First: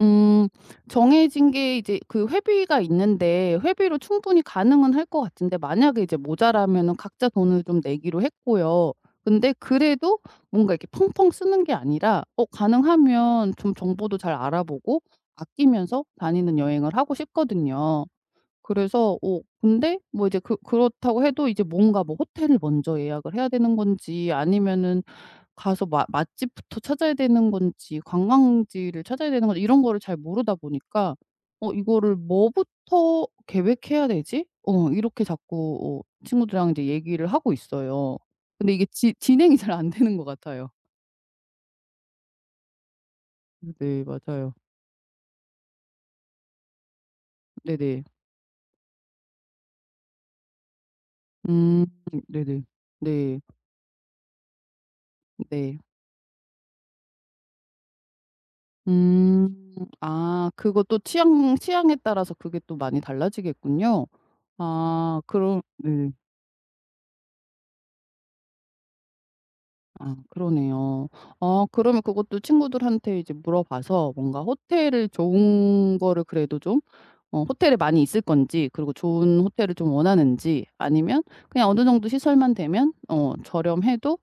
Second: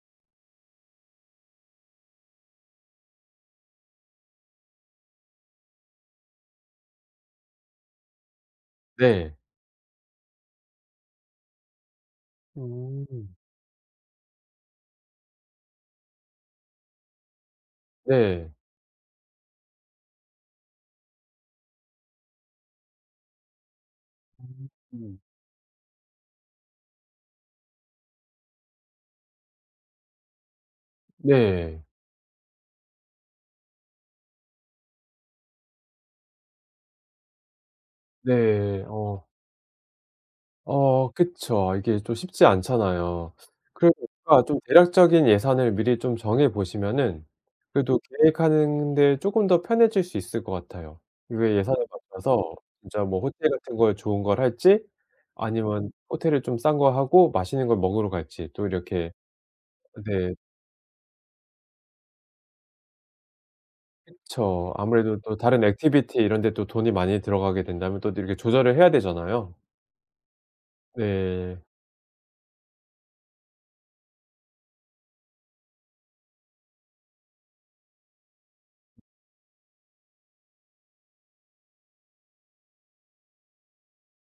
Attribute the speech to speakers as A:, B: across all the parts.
A: 음 정해진 게 이제 그 회비가 있는데 회비로 충분히 가능은 할 것 같은데 만약에 이제 모자라면은 각자 돈을 좀 내기로 했고요.
B: 네.
A: 근데 그래도 뭔가 이렇게 펑펑 쓰는 게 아니라 어
B: 음.
A: 가능하면 좀 정보도 잘 알아 보고 아끼면서 다니는 여행을 하고 싶거든요.
B: 네.
A: 그래서 어 근데 뭐 이제 그 그렇다고 해도 이제 뭔가 뭐 호텔을 먼저 예약을 해야 되는 건지 아니면은
B: 응.
A: 가서 마 맛집부터 찾아야 되는 건지 관광지를 찾아야 되는 건지 이런 거를 잘 모르다 보니까 어
B: 네.
A: 이거를 "뭐부터 계획해야 되지?" 어 이렇게 자꾸 어 친구들이랑 이제 얘기를 하고 있어요. 근데
B: 네,
A: 이게 지
B: 어.
A: 진행이 잘 안 되는 것 같아요.
B: 어 그쵸. 이게 좀 쉽지 않잖아요.
A: 음
B: 그래도
A: 네.
B: 약간
A: 맞아요.
B: 좀 대략적인 예산을 미리 좀 정해 보시면은 그래도
A: 네네.
B: 계획하는 데 쪼끔 더 편해질 수 있을 것 같아요. 이게
A: 음.
B: 예산을 맞춰서
A: 네네.
B: 진짜 뭐
A: 네.
B: 호텔 같은 거에 좋은 걸 할지
A: 음 네.
B: 아니면 호텔을 좀 싼 거 하고 맛있는 걸 먹으러 갈지 또 이렇게
A: 음.
B: 네.
A: 아 그것도 취향, 취향에 따라서 그게 또 많이 달라지겠군요.
B: 그쵸. 아무래도
A: 아
B: 또
A: 그럼
B: 다른
A: 네.
B: 액티비티 이런 데 또 돈이 많이 들어가게 된다면 또 이렇게 조절을 해야 되잖아요.
A: 아 그러네요.
B: 네.
A: 어 그러면 그것도 친구들한테 이제 물어봐서 뭔가 호텔을 좋은 거를 그래도 좀 어 호텔에 많이 있을 건지 그리고 좋은 호텔을 좀 원하는지 아니면 그냥 어느 정도 시설만 되면 어 저렴해도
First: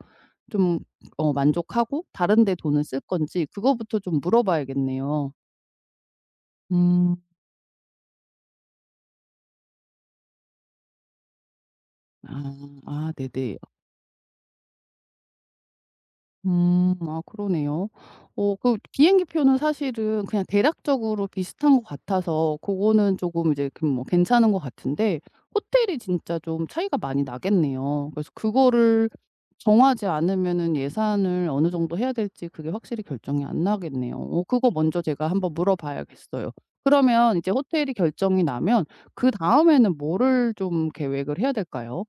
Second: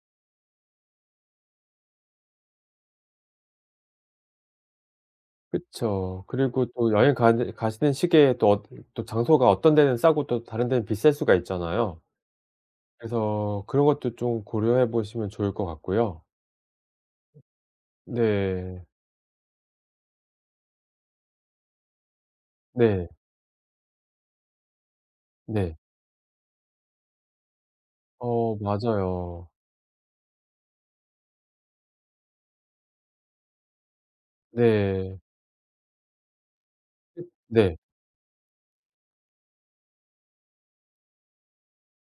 A: 좀 어 만족하고 다른데 돈을 쓸 건지 그거부터 좀 물어 봐야겠네요.
B: 그쵸. 그리고 또
A: 음.
B: 여행가는 가시는 시기에 또 어디를 또 장소가 어떤 데는 싸고 또 다른 데는 비쌀 수가 있잖아요.
A: 아 아 네네.
B: 그래서 그런 것도 좀 고려해 보시면 좋을 것 같고요.
A: 음 아 그러네요.
B: 으
A: 어 그
B: 네.
A: 비행기표는 사실은 그냥 대략적으로 비슷한 것 같아서
B: 네.
A: 그거는 쪼금 이제 그냥 뭐 괜찮은 것 같은데
B: 네.
A: 호텔이 진짜 좀 차이가 많이 나겠네요. 그래서
B: 어.
A: 그거를
B: 맞아요.
A: 정하지 않으면은 예산을 어느 정도 해야 될지 그게 확실히 결정이 안 나겠네요. 어 그거 먼저
B: 네.
A: 제가 한번 물어 봐야겠어요.
B: 음
A: 그러면 이제
B: 네.
A: 호텔이 결정이 나면 그다음에는 뭐를 좀 계획을 해야 될까요?